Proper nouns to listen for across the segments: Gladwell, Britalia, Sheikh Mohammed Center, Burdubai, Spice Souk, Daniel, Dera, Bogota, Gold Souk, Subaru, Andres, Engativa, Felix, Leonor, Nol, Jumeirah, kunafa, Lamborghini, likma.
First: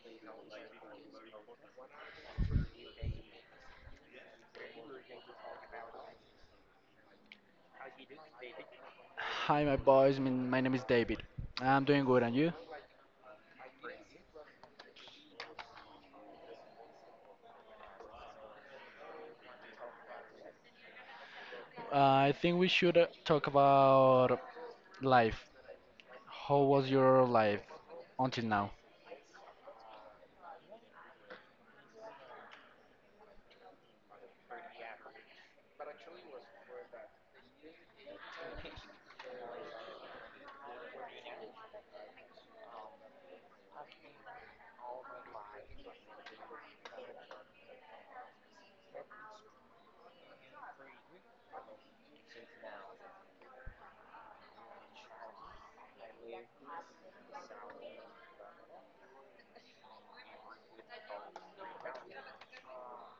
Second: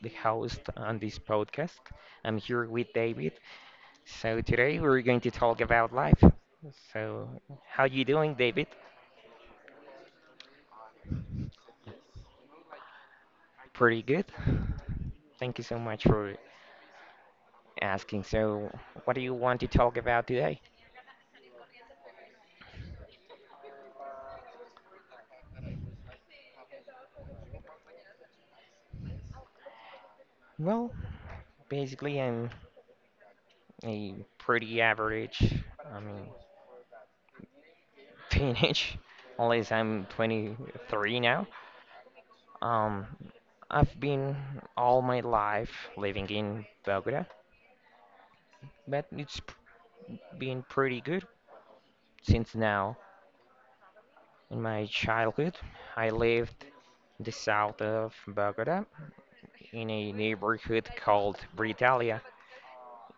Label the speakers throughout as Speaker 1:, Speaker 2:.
Speaker 1: the host on this podcast. I'm here with David. So today we're going to talk about life. So how you doing, David?
Speaker 2: Hi, my boys. My name is David. I'm doing good, and you?
Speaker 1: Pretty good. Thank you so much for asking. So what do you want to talk about today?
Speaker 2: I think we should talk about life. How was your life until now?
Speaker 1: Well, basically I'm a pretty average, I mean, teenage, unless I'm 23 now. Um, I've been all my life living in Bogota, but it's been pretty good since now. In my childhood, I lived in the south of Bogota in a neighborhood called Britalia.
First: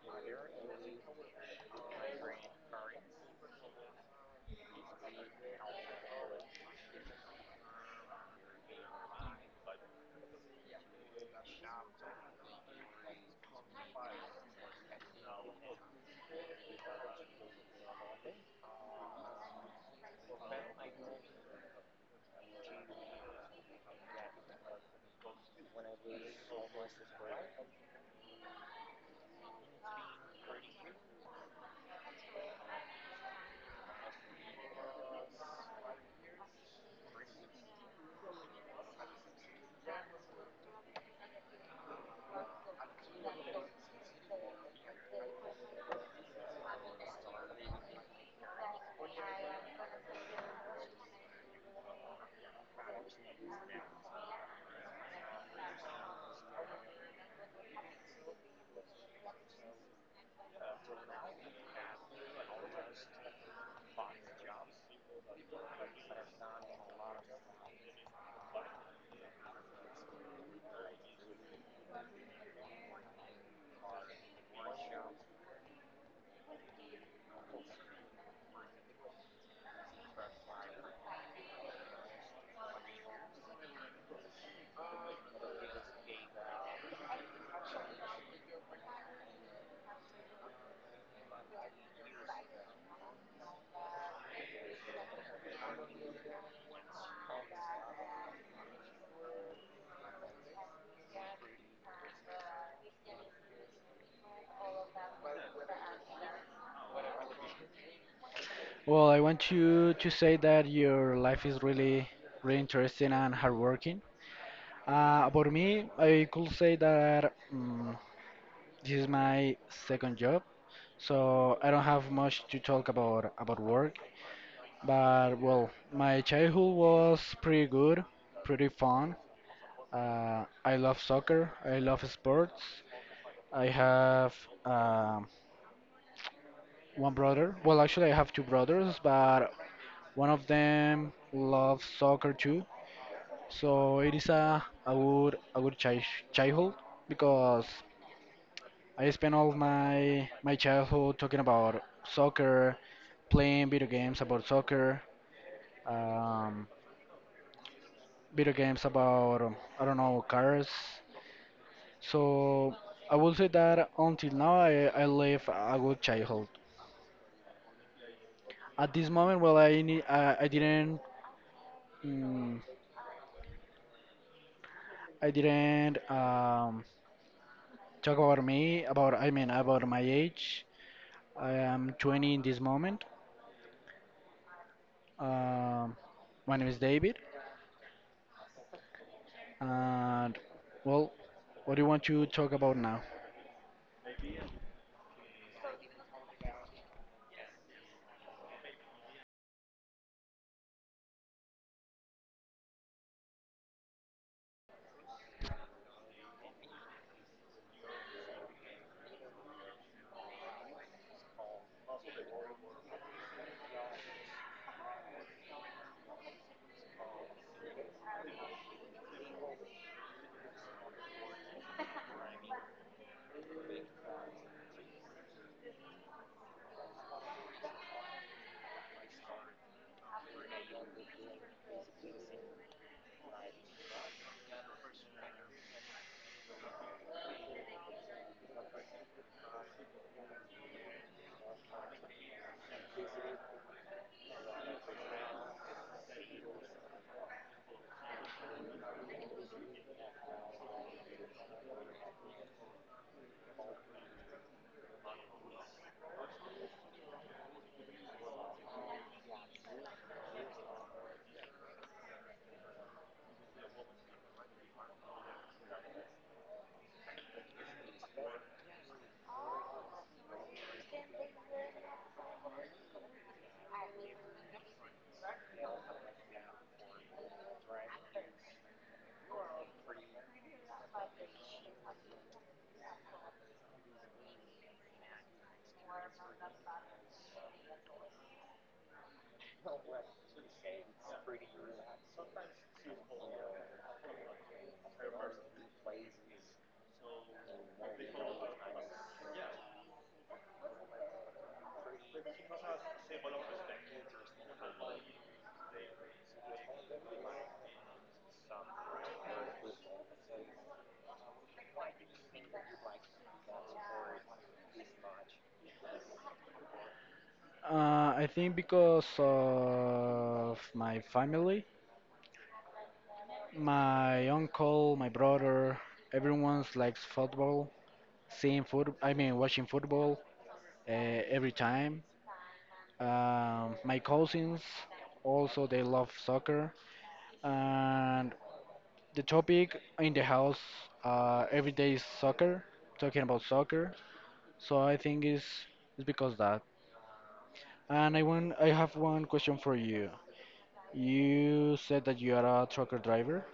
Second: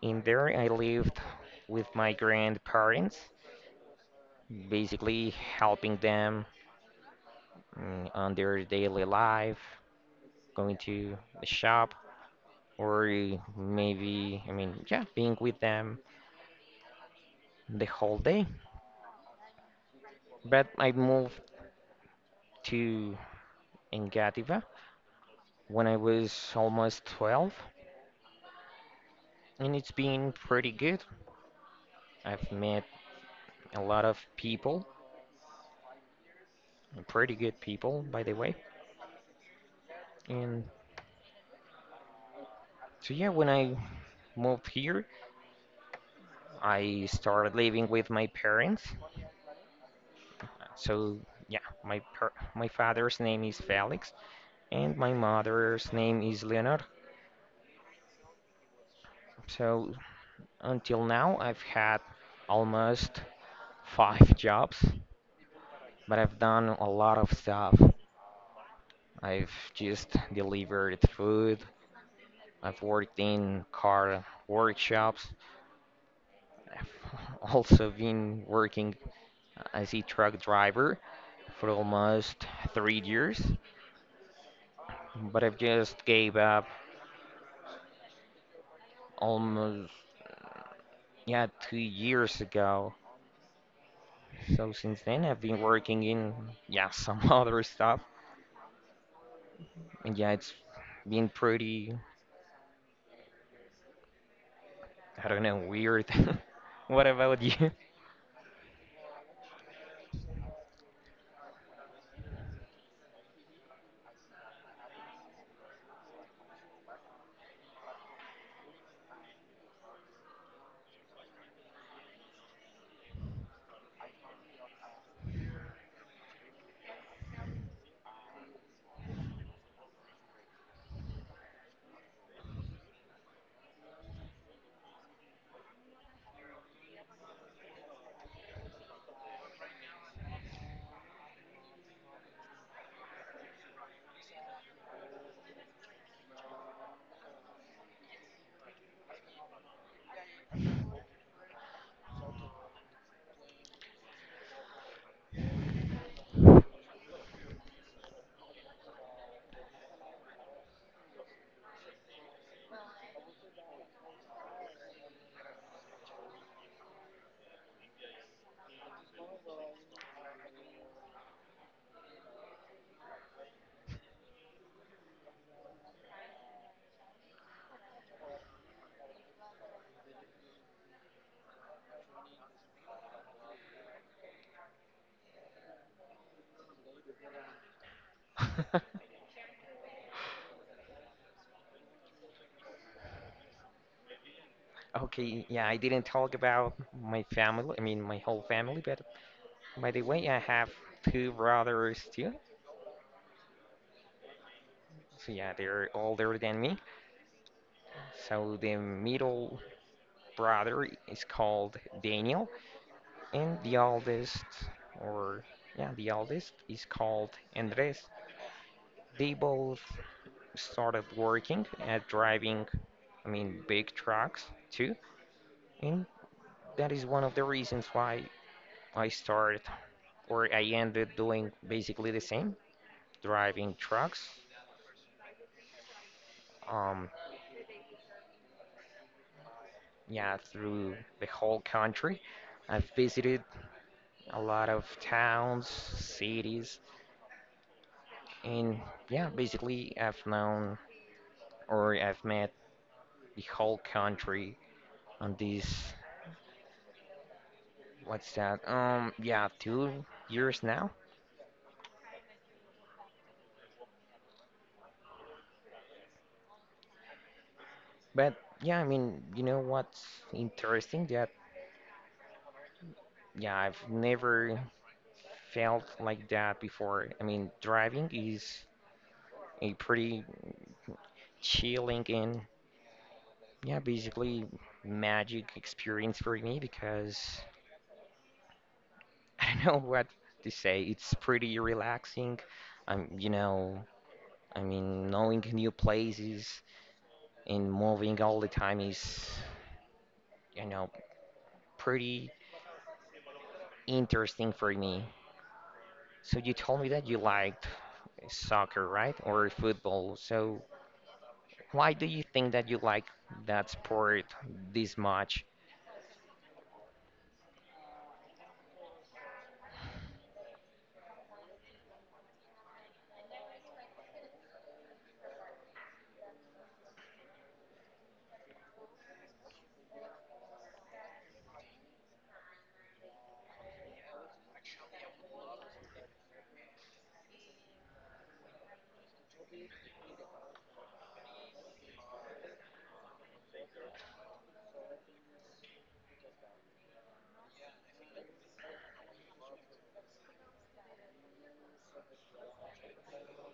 Speaker 1: In there, I lived with my grandparents, basically helping them on their daily life, going to the shop, or maybe, yeah, being with them the whole day. But I moved to Engativa when I was almost 12, and it's been pretty good. I've met a lot of people, pretty good people, by the way. And so, yeah, when I moved here, I started living with my parents. So, yeah, my father's name is Felix, and my mother's name is Leonor. So, until now, I've had almost 5 jobs, but I've done a lot of stuff. I've just delivered food. I've worked in car workshops. I've also been working as a truck driver for almost 3 years, but I've just gave up almost yeah 2 years ago. So since then, I've been working in yeah some other stuff, and yeah, it's been pretty I don't know weird. What about you?
Speaker 2: Well, I want you to say that your life is really, really interesting and hardworking. About me, I could say that this is my second job, so I don't have much to talk about work. But well, my childhood was pretty good, pretty fun. I love soccer. I love sports. I have um, one brother. Well, actually, I have two brothers, but one of them loves soccer too. So it is a good childhood because I spent all my childhood talking about soccer, playing video games about soccer, um, video games about I don't know cars. So I will say that until now I live a good childhood. At this moment, well, I didn't mm, I didn't talk about me about about my age. I am 20 in this moment. Um, my name is David, and well, what do you want to talk about now?
Speaker 1: Okay, yeah, I didn't talk about my family, I mean my whole family. But by the way, I have two brothers too. So yeah, they're older than me. So the middle brother is called Daniel, and the oldest, or yeah, the oldest is called Andres. They both started working at driving, I mean, big trucks too, and that is one of the reasons why I started or I ended doing basically the same, driving trucks. Um, yeah, through the whole country. I've visited a lot of towns, cities, and yeah, basically I've known or I've met the whole country on these, what's that? Yeah, 2 years now. But yeah, I mean, you know what's interesting that yeah, I've never felt like that before. I mean, driving is a pretty chilling and yeah, basically magic experience for me because I don't know what to say. It's pretty relaxing. You know, I mean, knowing new places and moving all the time is, you know, pretty interesting for me. So you told me that you liked soccer, right? Or football. So why do you think that you like that sport this much?
Speaker 2: I think because of my family, my uncle, my brother, everyone likes football. Seeing foot. I mean, Watching football uh, every time. My cousins also they love soccer, and the topic in the house every day is soccer. Talking about soccer, so I think it's because that. And I have one question for you. You said that you are a trucker driver,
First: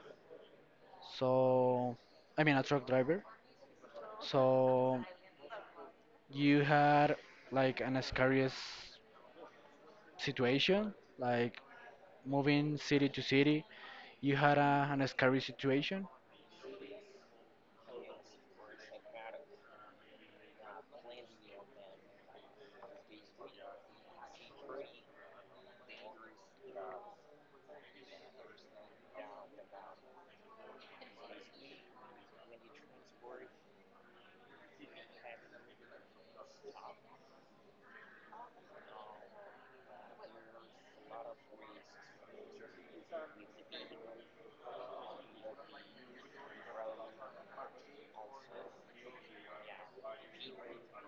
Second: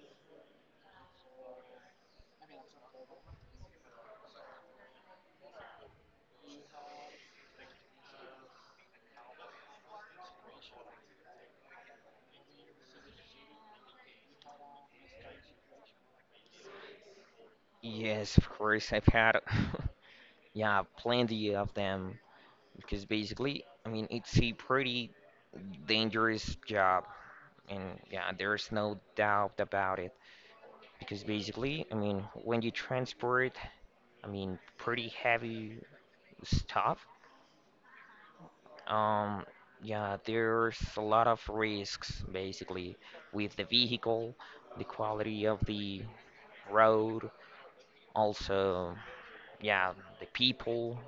Speaker 2: so I mean a truck driver. So you had like an scariest situation, like moving city to city, you had an scary situation?
Speaker 1: Yes, of course, I've had, yeah, plenty of them, because basically, I mean, it's a pretty dangerous job, and yeah, there's no doubt about it. Because basically, I mean, when you transport, I mean, pretty heavy stuff, um, yeah, there's a lot of risks basically with the vehicle, the quality of the road, also, yeah, the people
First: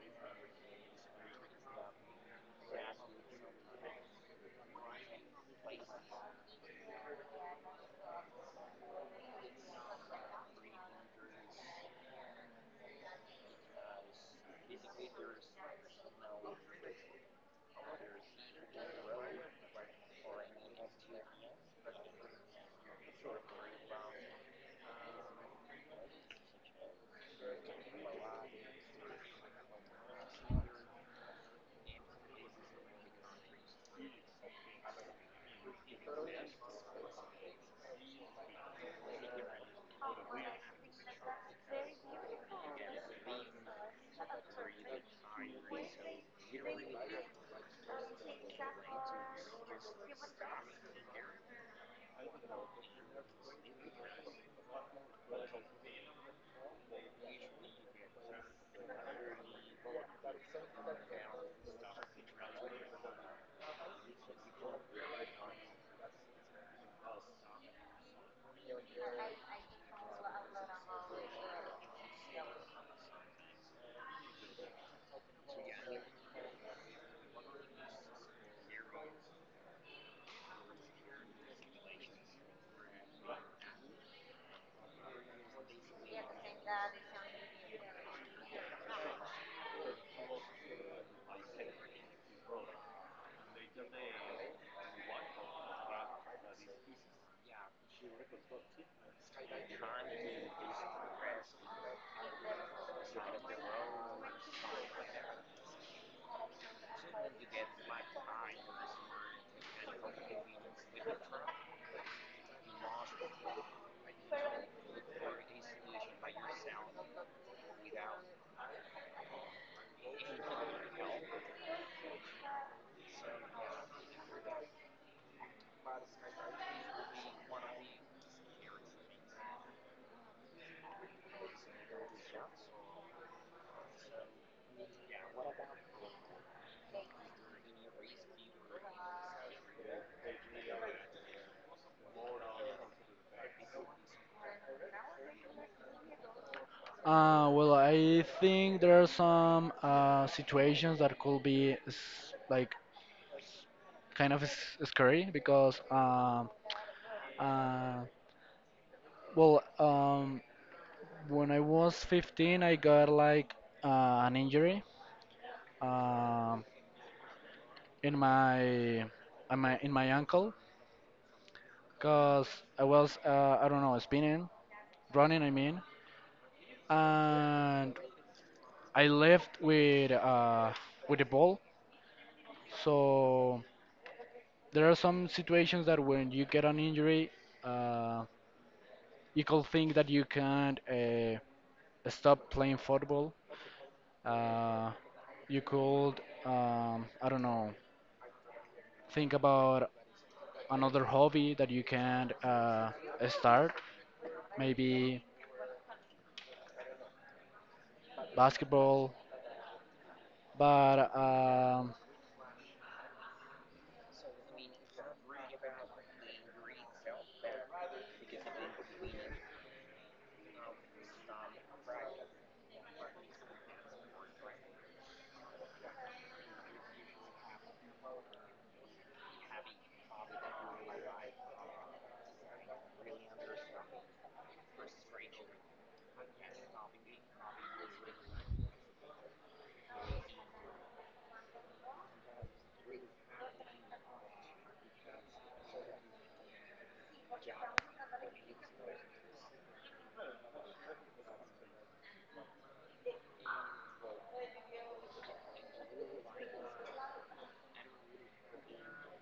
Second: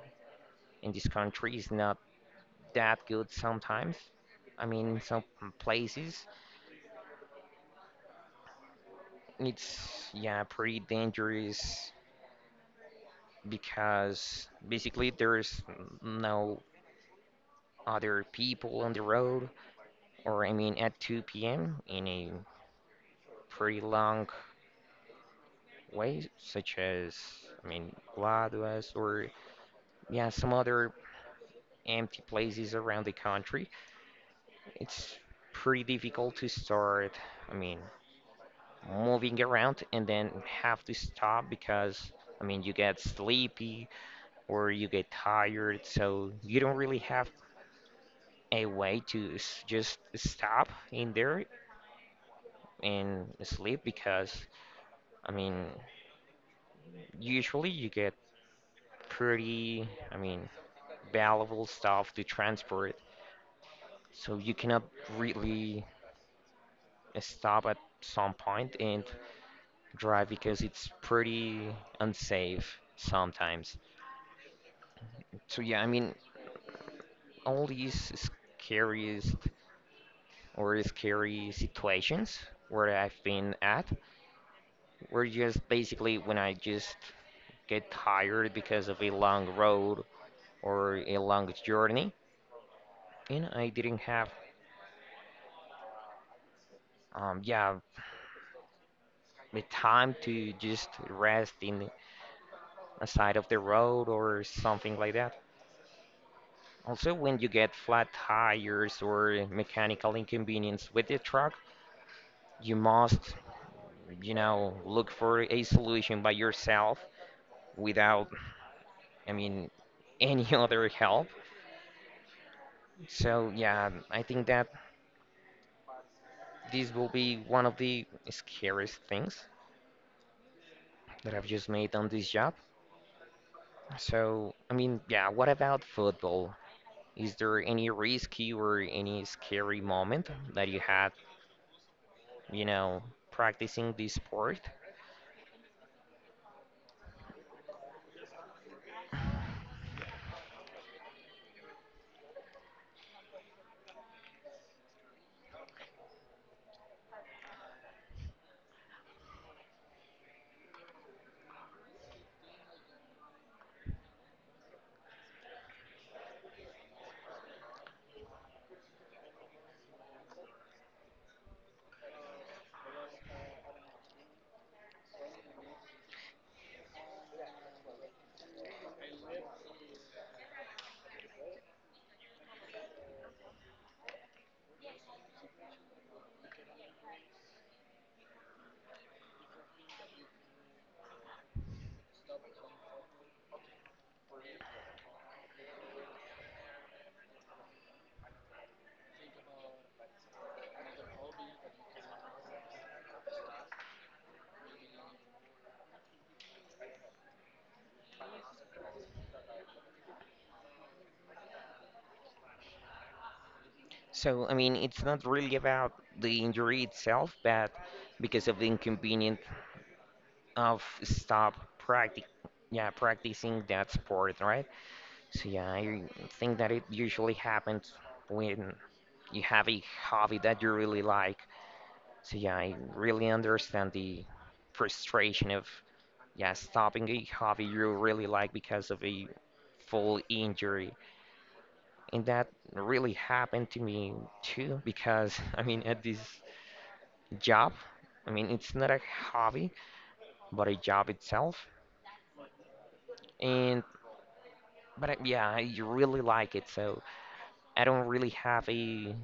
Speaker 1: in this country is not that good sometimes. I mean, in some places, it's yeah, pretty dangerous because basically there's no other people on the road, or I mean at 2 p.m. in a pretty long way, such as I mean Gladwell or yeah, some other empty places around the country. It's pretty difficult to start, I mean, moving around and then have to stop because I mean you get sleepy or you get tired, so you don't really have a way to just stop in there and sleep because, I mean, usually you get pretty, I mean, valuable stuff to transport, so you cannot really stop at some point and drive because it's pretty unsafe sometimes. So yeah, I mean, all these scariest or scary situations where I've been at were just basically when I just get tired because of a long road or a long journey, and I didn't have, yeah, the time to just rest in a side of the road or something like that. Also, when you get flat tires or mechanical inconvenience with the truck, you must, you know, look for a solution by yourself without, I mean, any other help. So yeah, I think that this will be one of the scariest things that I've just made on this job. So, I mean, yeah, what about football? Is there any risky or any scary moment that you had, you know, practicing this sport?
Speaker 2: Well, I think there are some situations that could be like kind of scary because, uh, well, um, when I was 15, I got like uh, an injury um, in my ankle because I was I don't know spinning, running, I mean, and. I left with the ball. So there are some situations that when you get an injury, uh, you could think that you can't stop playing football. Uh, you could, I don't know, think about another hobby that you can start, maybe basketball. But
Speaker 1: So, I mean, it's not really about the injury itself, but because of the inconvenience of stop practic yeah, practicing that sport, right? So yeah, I think that it usually happens when you have a hobby that you really like. So yeah, I really understand the frustration of yeah stopping a hobby you really like because of a full injury. And that really happened to me too because I mean at this job, I mean it's not a hobby but a job itself. And but I, yeah, I really like it, so I don't really have a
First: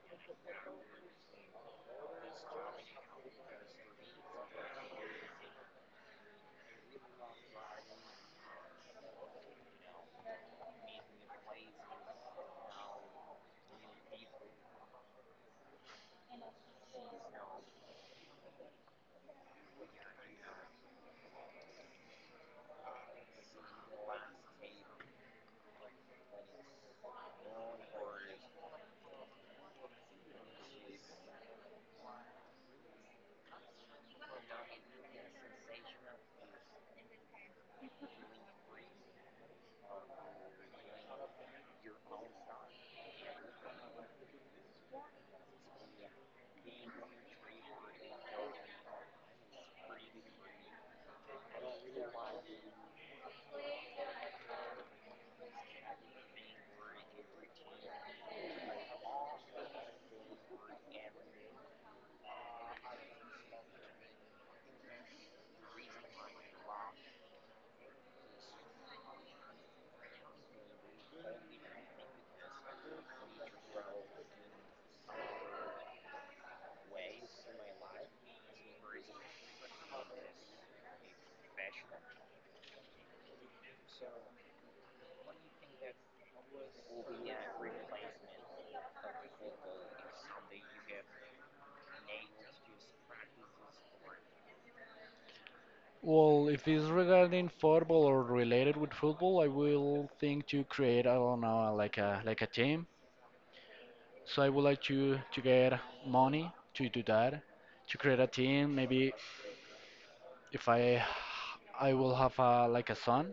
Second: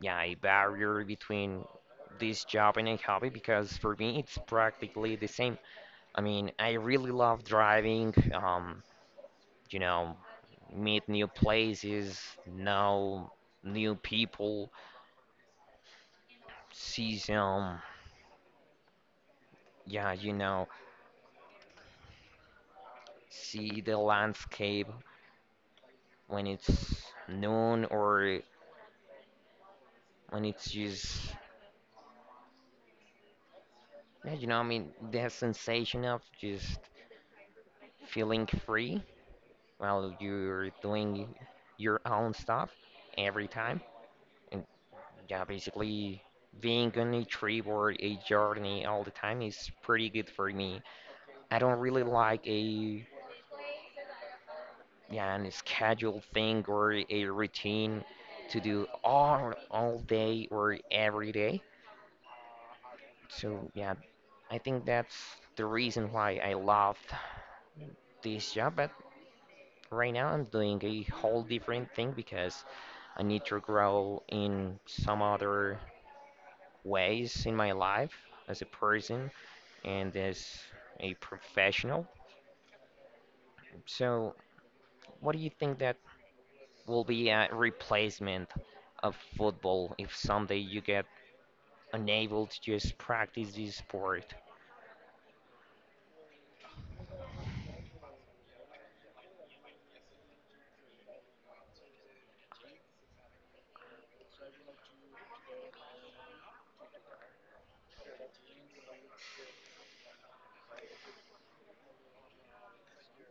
Speaker 1: yeah, a barrier between this job and a hobby because for me it's practically the same. I mean, I really love driving, you know, meet new places, know new people, see some, yeah, you know, see the landscape when it's noon or when it's just, yeah, you know, I mean, the sensation of just feeling free. Well, you're doing your own stuff every time. And yeah, basically being on a trip or a journey all the time is pretty good for me. I don't really like a yeah, an scheduled thing or a routine to do all day or every day. So yeah, I think that's the reason why I love this job, but right now, I'm doing a whole different thing because I need to grow in some other ways in my life as a person and as a professional. So, what do you think that will be a replacement of football if someday you get unable to just practice this sport?
Speaker 2: well, if it's regarding football or related with football, I will think to create, I don't know, like a team. So I would like to get money to do that, to create a team. Maybe if I I will have a like a son.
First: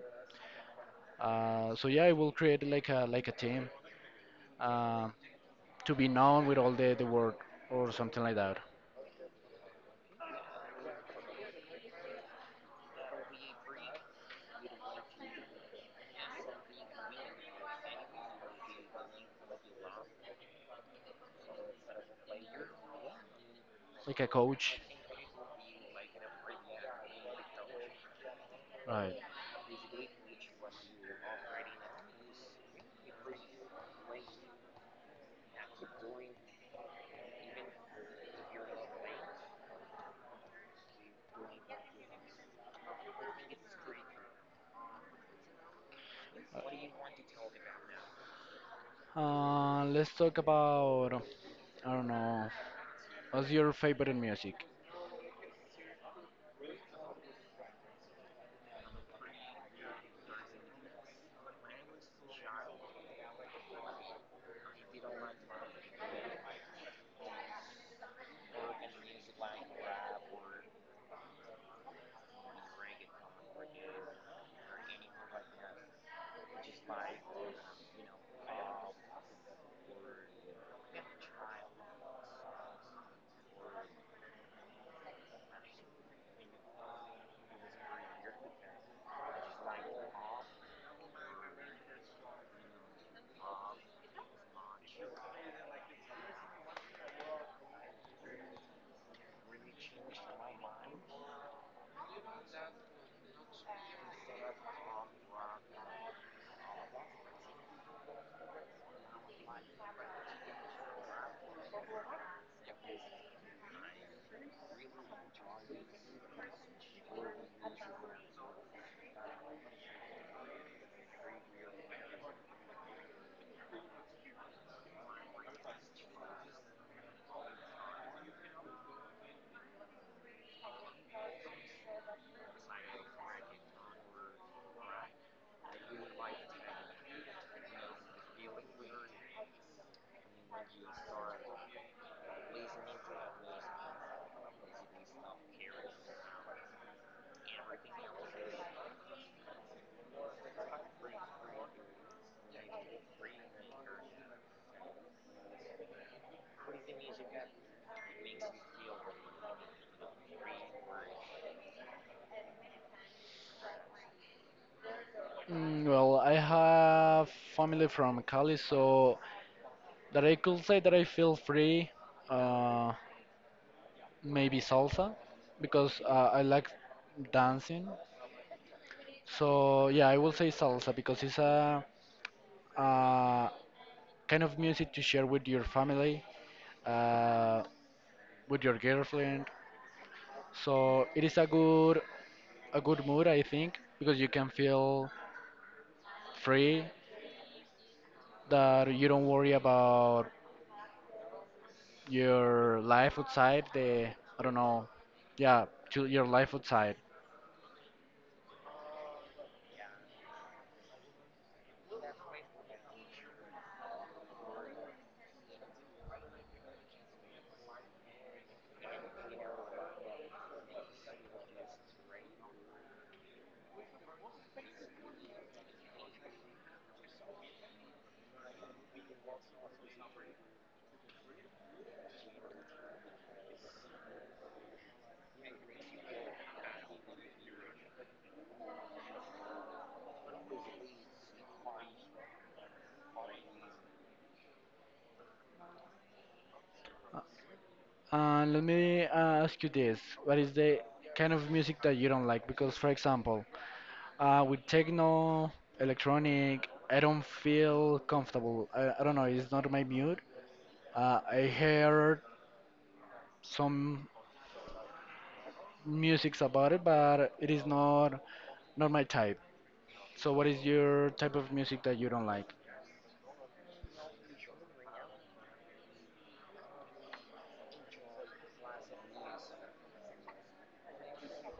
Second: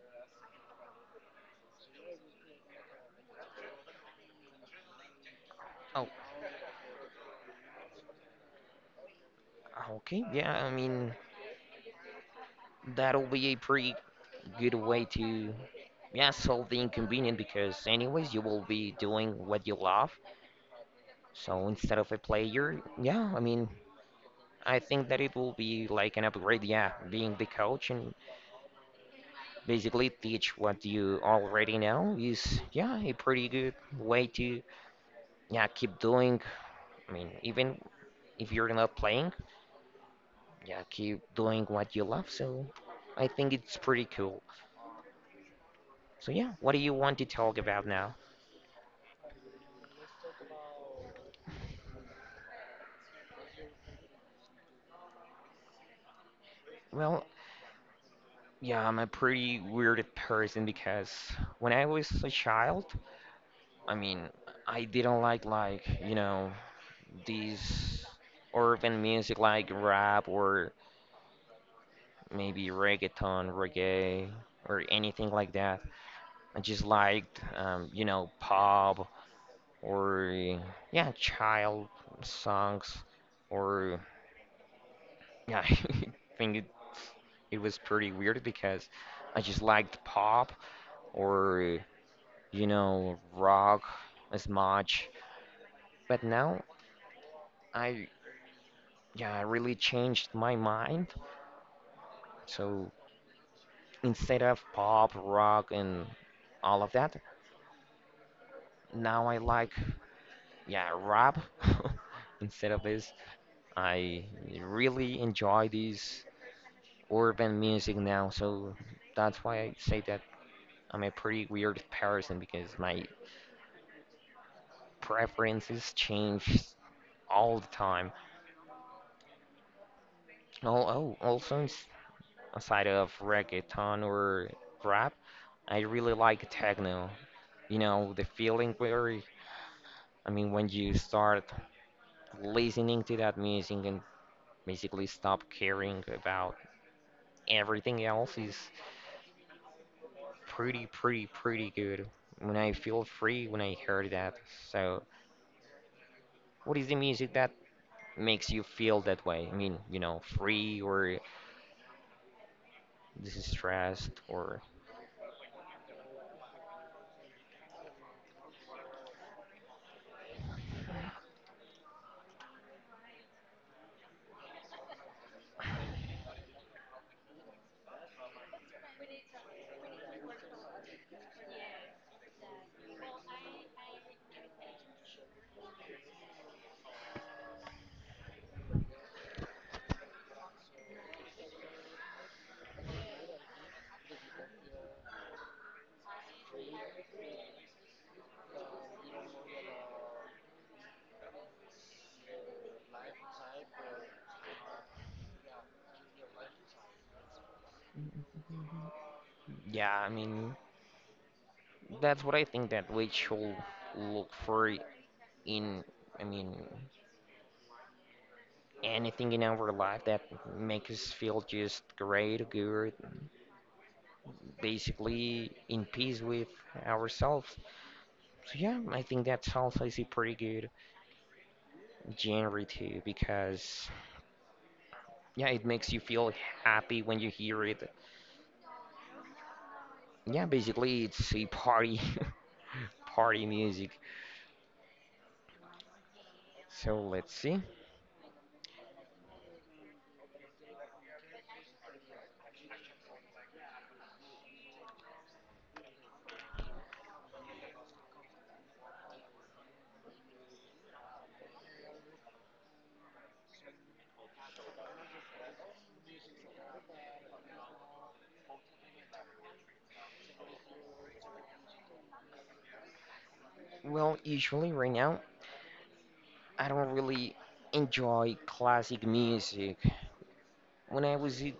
Speaker 2: So yeah, I will create like a team uh, to
Speaker 1: Oh,
Speaker 2: be known with all the world or something like that,
Speaker 1: okay, yeah, I mean, that'll be a pretty good way to yeah, solve the inconvenience because anyways you will be doing what you love. So instead of a player, yeah, I mean,
Speaker 2: like a
Speaker 1: I
Speaker 2: coach.
Speaker 1: think that it will be like an upgrade, yeah, being the coach and
Speaker 2: Right.
Speaker 1: basically teach what you already know is, yeah, a pretty good way to, yeah, keep doing. I mean, even if you're not playing, yeah, keep doing what you love. So I think it's pretty cool. So yeah, what do you want to talk about now?
Speaker 2: Let's talk about I don't know. What's your favorite music?
Speaker 1: Well, yeah, I'm a pretty weird person because when I was a child, I mean, I didn't like, you know, these urban music like rap or maybe reggaeton, reggae, or anything like that. I just liked, you know, pop or yeah, child songs or yeah. I think it was pretty weird because I just liked pop or you know rock as much. But now I yeah I really changed my mind. So instead of pop, rock, and all of that. Now I like, yeah, rap. Instead of this, I really enjoy this urban music now. So that's why I say that I'm a pretty weird person because my preferences change all the time. Oh, also aside of reggaeton or rap, I really like techno. You know, the feeling where I mean, when you start listening to that music and basically stop caring about everything else is pretty, pretty, pretty good. When I feel free when I heard that. So, what is the music that makes you feel that way? I mean, you know, free or distressed or
Speaker 2: Mm, well, I have family from Cali, so that I could say that I feel free. Uh, maybe salsa, because I like dancing. So yeah, I will say salsa because it's a, uh kind of music to share with your family, uh, with your girlfriend. So it is a good mood, I think, because you can feel free that you don't worry about your life outside the I don't know, yeah, to your life outside.
Speaker 1: yeah, I mean, that's what I think that we should look for in I mean, anything in our life that makes us feel just great, good, basically in peace with ourselves. So yeah, I think that's also is a pretty good genre too because yeah, it makes you feel happy when you hear it. Yeah, basically it's a party party music. So let's see.
Speaker 2: Let me ask you this: what is the kind of music that you don't like? Because, for example, with techno, electronic, I don't feel comfortable. I don't know; it's not my mood. I heard some musics about it, but it is not my type. So, what is your type of music that you don't like?
Speaker 1: Well, usually right now I don't really enjoy classic music. When I was a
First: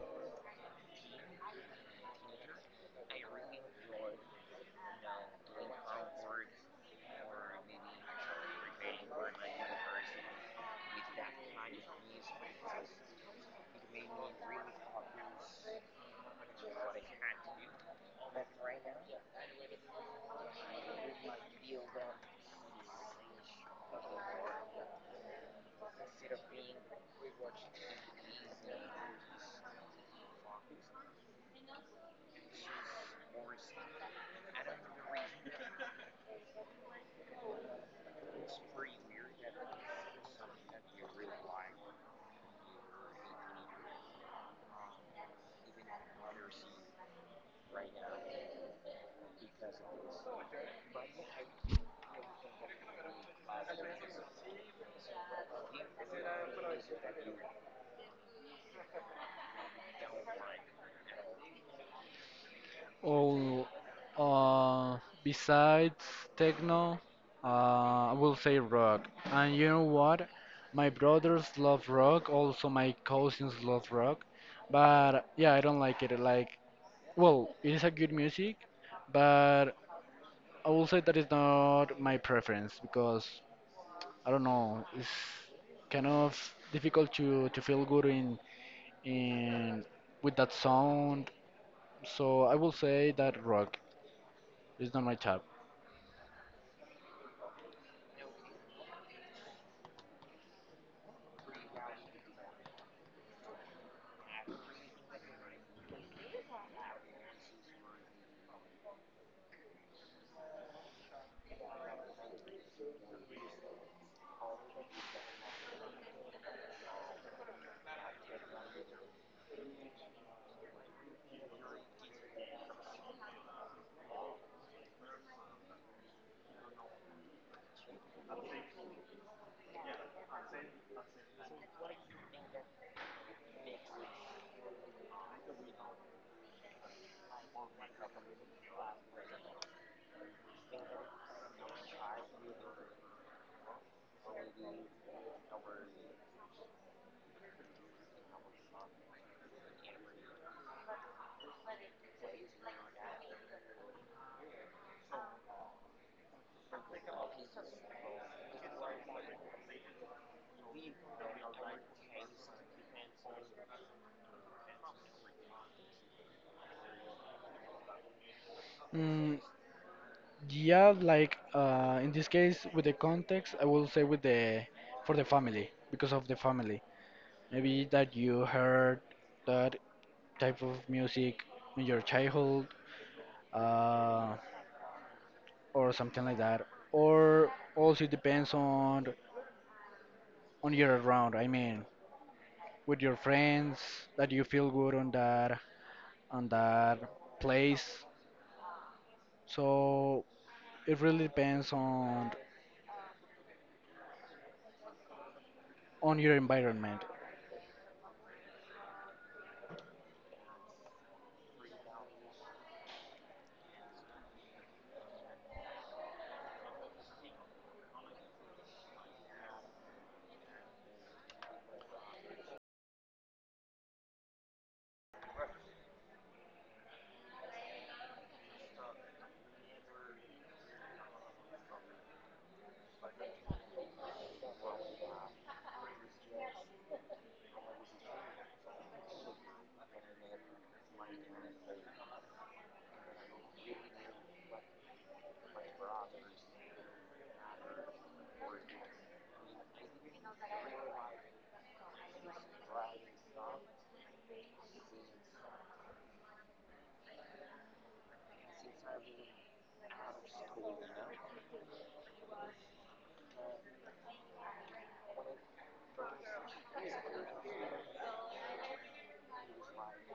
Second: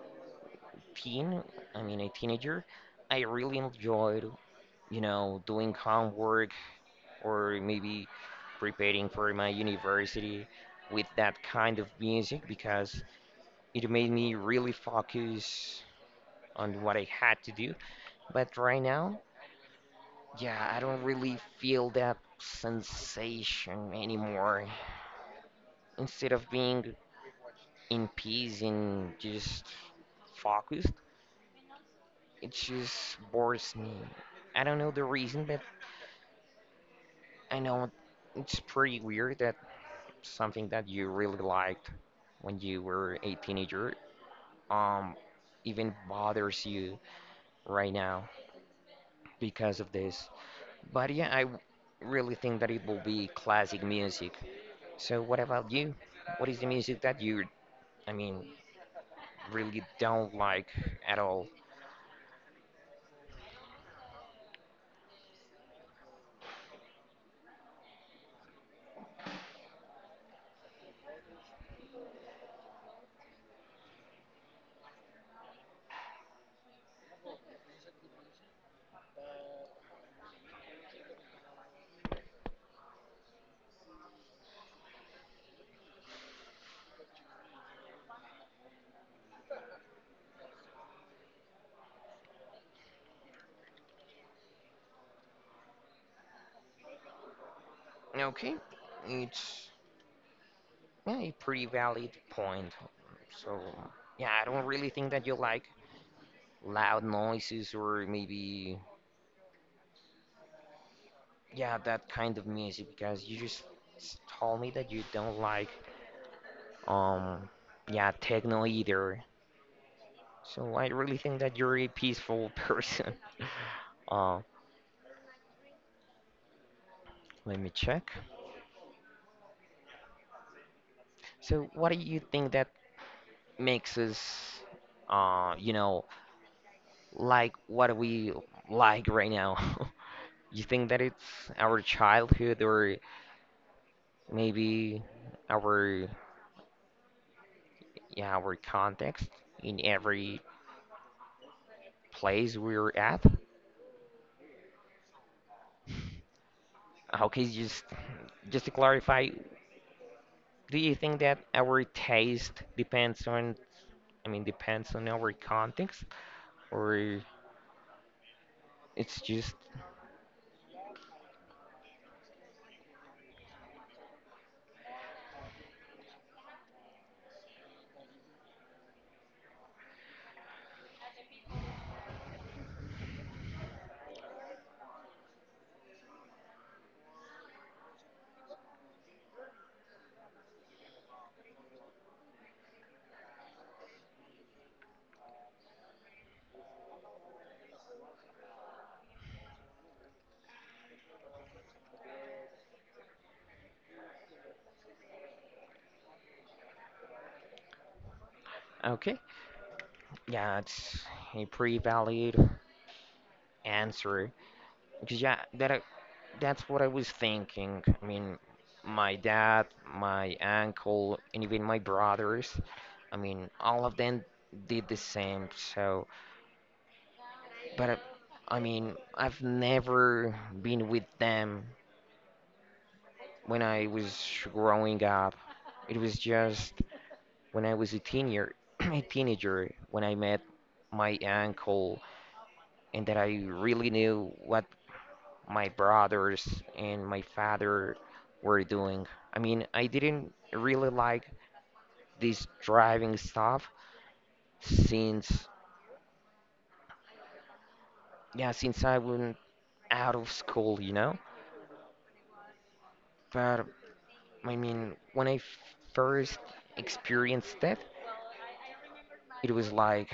Speaker 1: teen, I mean a teenager, I really enjoyed, you know, doing homework or maybe preparing for my university with that kind of music because it made me really focus on what I had to do. But right now, yeah, I don't really feel that sensation anymore. Instead of being in peace and just focused, it just bores me. I don't know the reason, but I know it's pretty weird that something that you really liked when you were a teenager um even bothers you right now because of this. But yeah, really think that it will be classic music. So what about you? What is the music that you I mean really don't like at all?
Speaker 2: Oh, uh, besides techno, I will say rock. And you know what? My brothers love rock, also my cousins love rock. But yeah, I don't like it. Like, well, it is a good music, but I will say that is not my preference because I don't know, it's kind of difficult to feel good in with that sound. So I will say that rock is not my...
Speaker 1: Okay. It's yeah, a pretty valid point. So yeah, I don't really think that you like loud noises, or maybe yeah, that kind of music, because you just told me that you don't like um yeah, techno either. So I really think that you're a peaceful person. Uh, let me check. So what do you think that makes us uh, you know, like what we like right now? You think that it's our childhood, or maybe our yeah, our context in every place we're at? Okay, just to clarify, do you think that our taste depends on, I mean, depends on our context, or it's
Speaker 2: Mm,
Speaker 1: just
Speaker 2: yeah, like in this case, with the context, I will say with the for the family because of the family. Maybe that you heard that type of music in your childhood, uh, or something like that. Or also it depends on your around. I mean, with your friends that you feel good on that place. So it really depends on your environment.
Speaker 1: okay? Yeah, it's a pretty valid answer, because yeah, that's what I was thinking. I mean, my dad, my uncle, and even my brothers. I mean, all of them did the same. So, but I mean, I've never been with them when I was growing up. It was just when I was a teenager, a teenager when I met my uncle, and that I really knew what my brothers and my father were doing. I mean, I didn't really like this driving stuff since, yeah, since I went out of school, you know? But I mean, when I first experienced it, it was like,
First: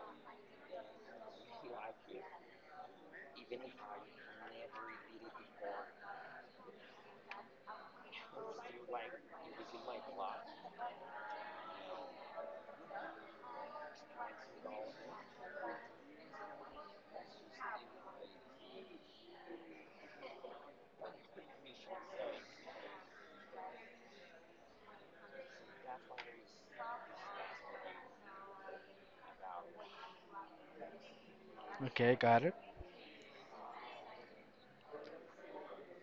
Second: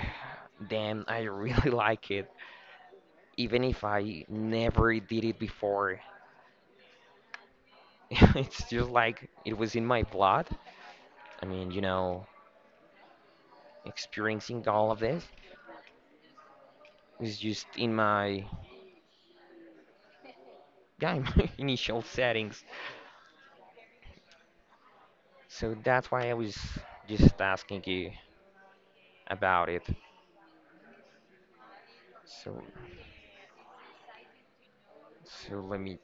Speaker 1: damn, I really like it. Even if I never did it before. It's just like it was in my blood. I mean, you know, experiencing all of this is just in my yeah, in my initial settings. So that's why I was just asking you about it.
Speaker 2: Okay, got it.
Speaker 1: So let me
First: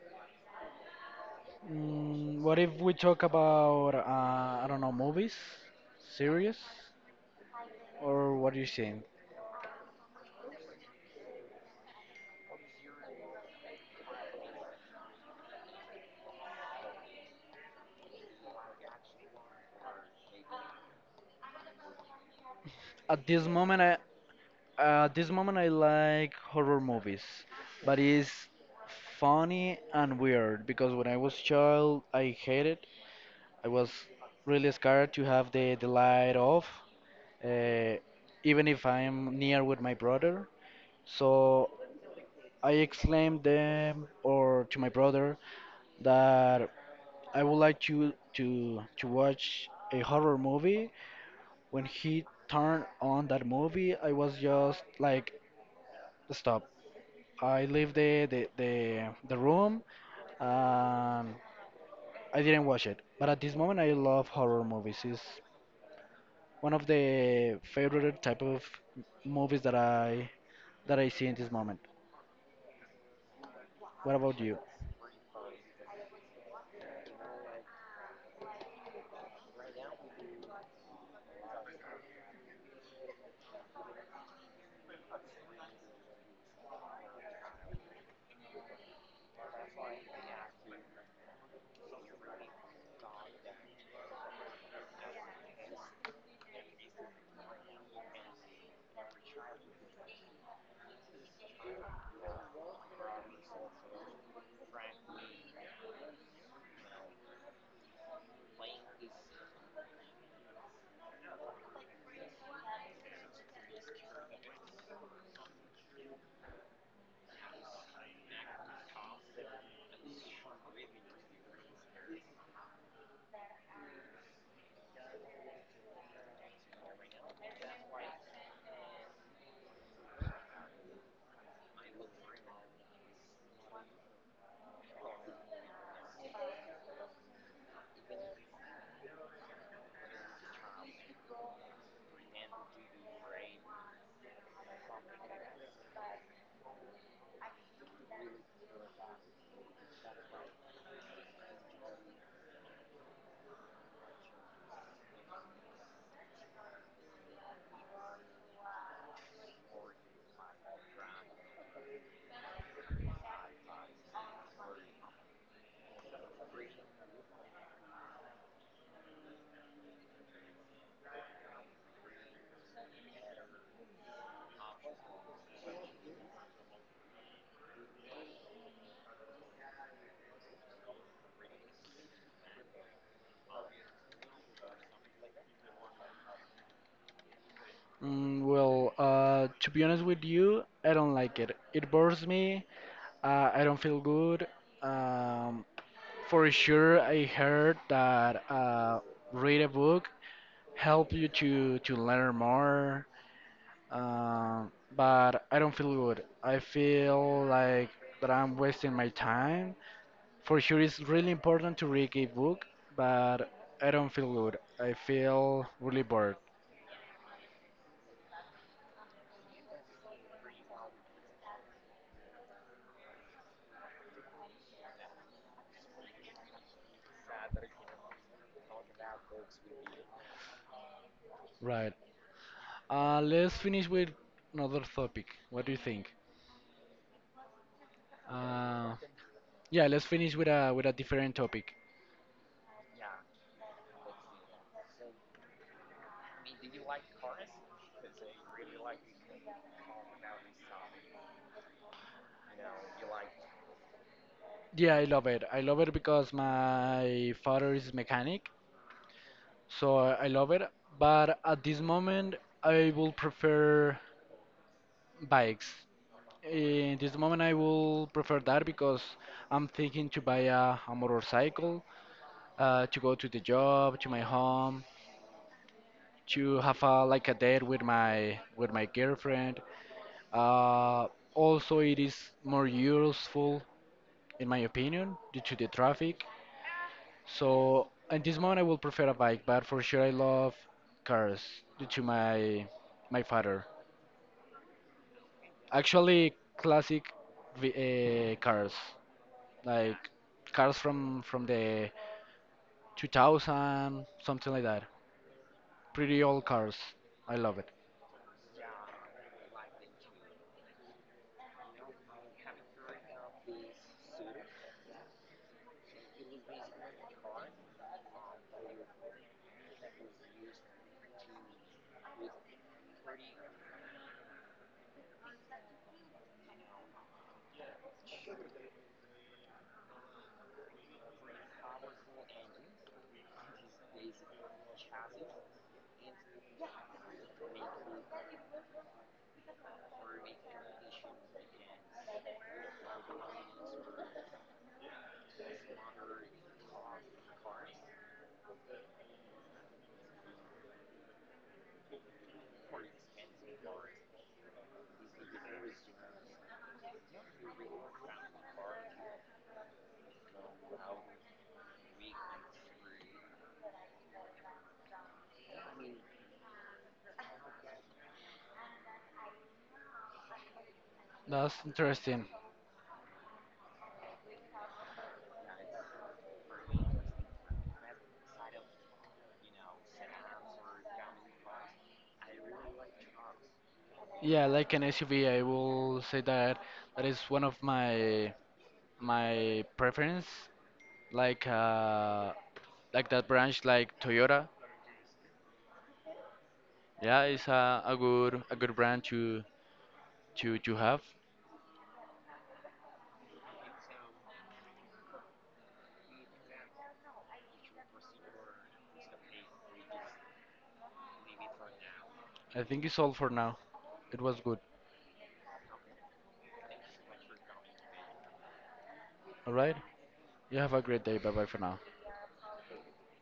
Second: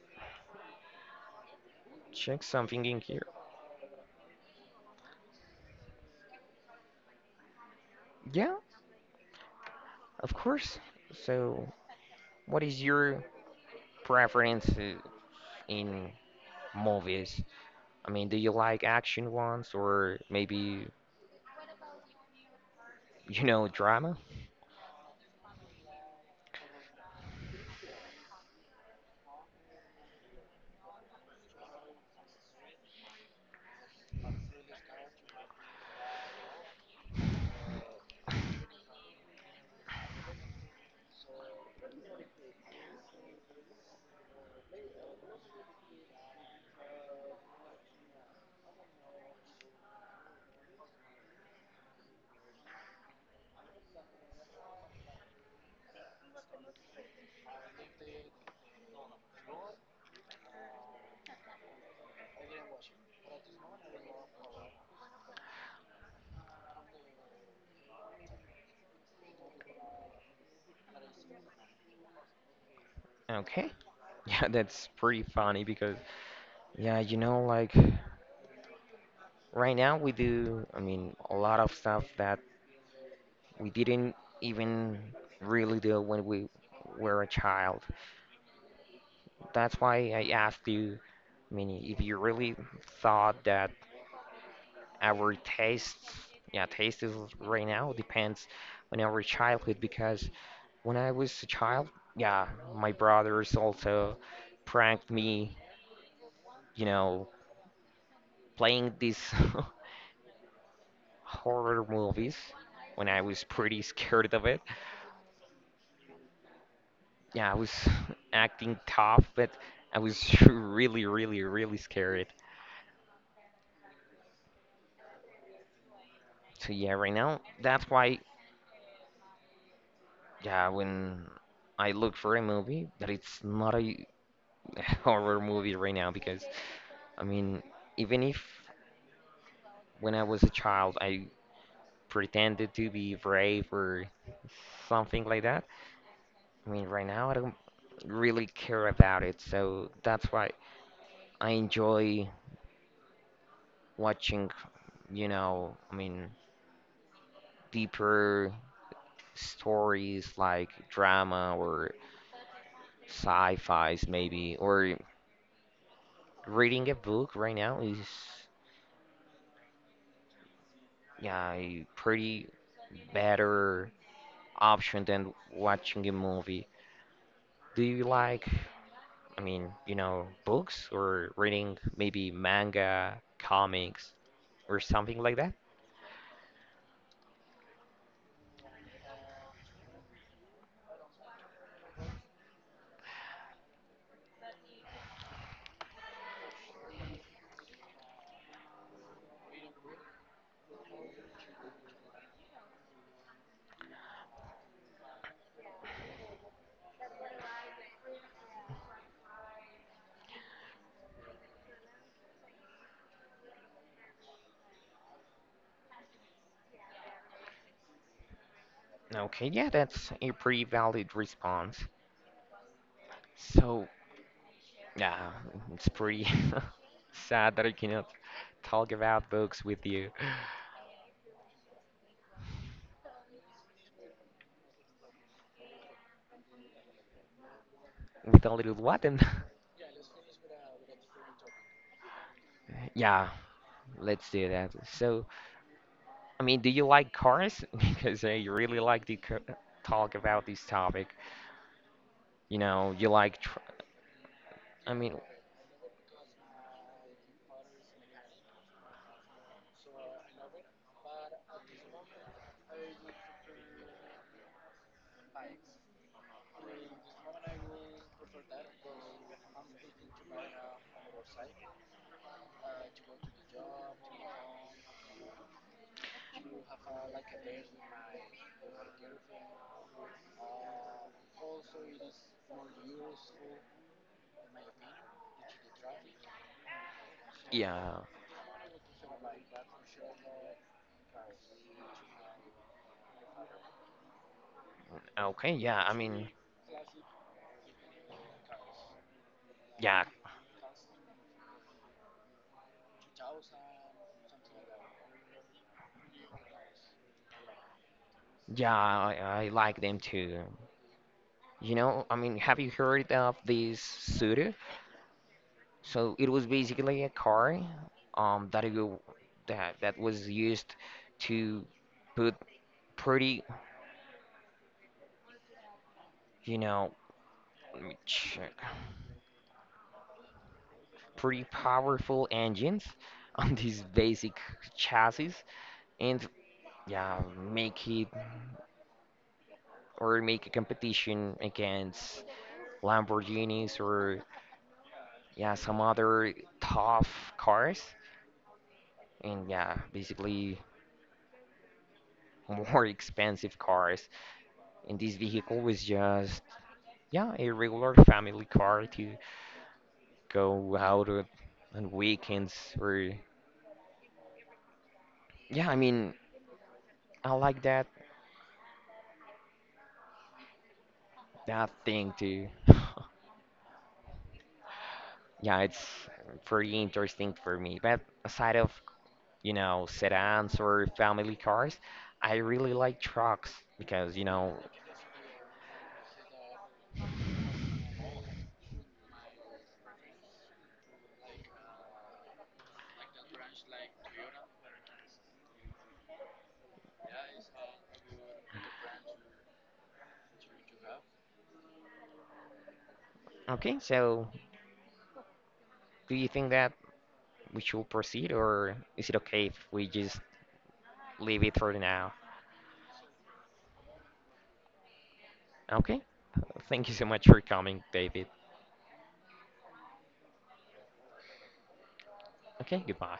Speaker 2: Mm,
Speaker 1: check
Speaker 2: what if
Speaker 1: something
Speaker 2: we
Speaker 1: in
Speaker 2: talk
Speaker 1: here.
Speaker 2: about I don't know movies, series, or what
Speaker 1: Yeah,
Speaker 2: do you think?
Speaker 1: of course. So what is your preference in movies? I mean, do you like action ones, or maybe
Speaker 2: At
Speaker 1: you
Speaker 2: this
Speaker 1: know
Speaker 2: moment, I
Speaker 1: drama?
Speaker 2: at this moment I like horror movies, but it's funny and weird because when I was child I hated it. I was really scared to have the light off, uh, even if I'm near with my brother. So I exclaimed them or to my brother that I would like you to watch a horror movie. When he turned on that movie, I was just like, stop. I leave the room. Um, I didn't watch it. But at this moment, I love horror movies. It's one of the favorite type of movies that I see in this moment.
Speaker 1: Okay.
Speaker 2: What about
Speaker 1: Yeah,
Speaker 2: you?
Speaker 1: that's pretty funny because, yeah, you know, like right now we do, I mean, a lot of stuff that we didn't even really do when we were a child. That's why I asked you, I mean, if you really thought that our tastes, yeah, taste is right now depends on our childhood, because when I was a child, yeah, my brothers also pranked me, you know, playing this. Horror movies when I was pretty scared of it. Yeah, I was acting tough, but I was really, really, really scared. So yeah, right now that's why yeah when I look for a movie that it's not a horror movie right now, because I mean even if when I was a child I pretended to be brave or something like that. I mean right now I don't really care about it, so that's why I enjoy watching, you know, I mean, deeper stories like drama or sci-fis maybe, or reading a book right now is, yeah, a pretty better option than watching a movie. Do you like, I mean, you know, books or reading maybe manga, comics, or something like that?
Speaker 2: Mm, well, to be honest with you, I don't like it. It bores me. I don't feel good. Um, For sure, I heard that read a book help you to learn more. But I don't feel good. I feel like that I'm wasting my time. For sure, it's really important to read a book, but I don't feel good. I feel really bored.
Speaker 1: Okay, yeah, that's a pretty valid response. So, yeah, it's pretty sad that I cannot talk about books with you
Speaker 2: Right. Let's finish with another topic. What do you think?
Speaker 1: with a little
Speaker 2: Uh,
Speaker 1: button.
Speaker 2: yeah, let's finish with a different topic.
Speaker 1: Yeah, let's do that. So, I mean, do you like cars? Because I really like to talk about this topic. You know, you like, tr I
Speaker 2: Yeah, I
Speaker 1: mean,
Speaker 2: love it. I love it because my father is mechanic, so I love it. But at this moment, I will prefer bikes. In this moment, I will prefer that because I'm thinking to buy a motorcycle to go to the job, to my home, to have like a date with my girlfriend. Uh, also, it is more useful, in my opinion, due to the traffic. So
Speaker 1: yeah,
Speaker 2: at this moment, I will prefer a bike, but for sure, I love cars due to my father.
Speaker 1: okay, yeah, I mean,
Speaker 2: Actually, classic cars, like
Speaker 1: yeah,
Speaker 2: cars from the 2000, something like that. Pretty old cars. I love it.
Speaker 1: yeah, I like them too. You know, I mean, have you heard of this Subaru? So it was basically a car that you that that was used to put pretty, you know, let me check, pretty powerful engines on these basic chassis, and yeah, make it or make a competition against Lamborghinis, or yeah some other tough cars, and yeah, basically more expensive cars. And this vehicle was just yeah, a regular family car to go out on weekends, or yeah, I mean, I like that
Speaker 2: That's
Speaker 1: that thing
Speaker 2: interesting.
Speaker 1: too. Yeah, it's pretty interesting for me. But aside of, you know, sedans or family cars, I really like trucks because, you
Speaker 2: Yeah,
Speaker 1: know,
Speaker 2: like an SUV, I will say that that is one of my preference. Like uh, like that branch, like Toyota. Yeah, it's a good brand to have.
Speaker 1: okay, so do you think that we should proceed, or is it okay if we just leave it for now?
Speaker 2: I think it's all for now. It was good.
Speaker 1: Okay, thank you so much for coming, David.
Speaker 2: All right. You have a great day. Bye bye for now.
Speaker 1: Okay, goodbye.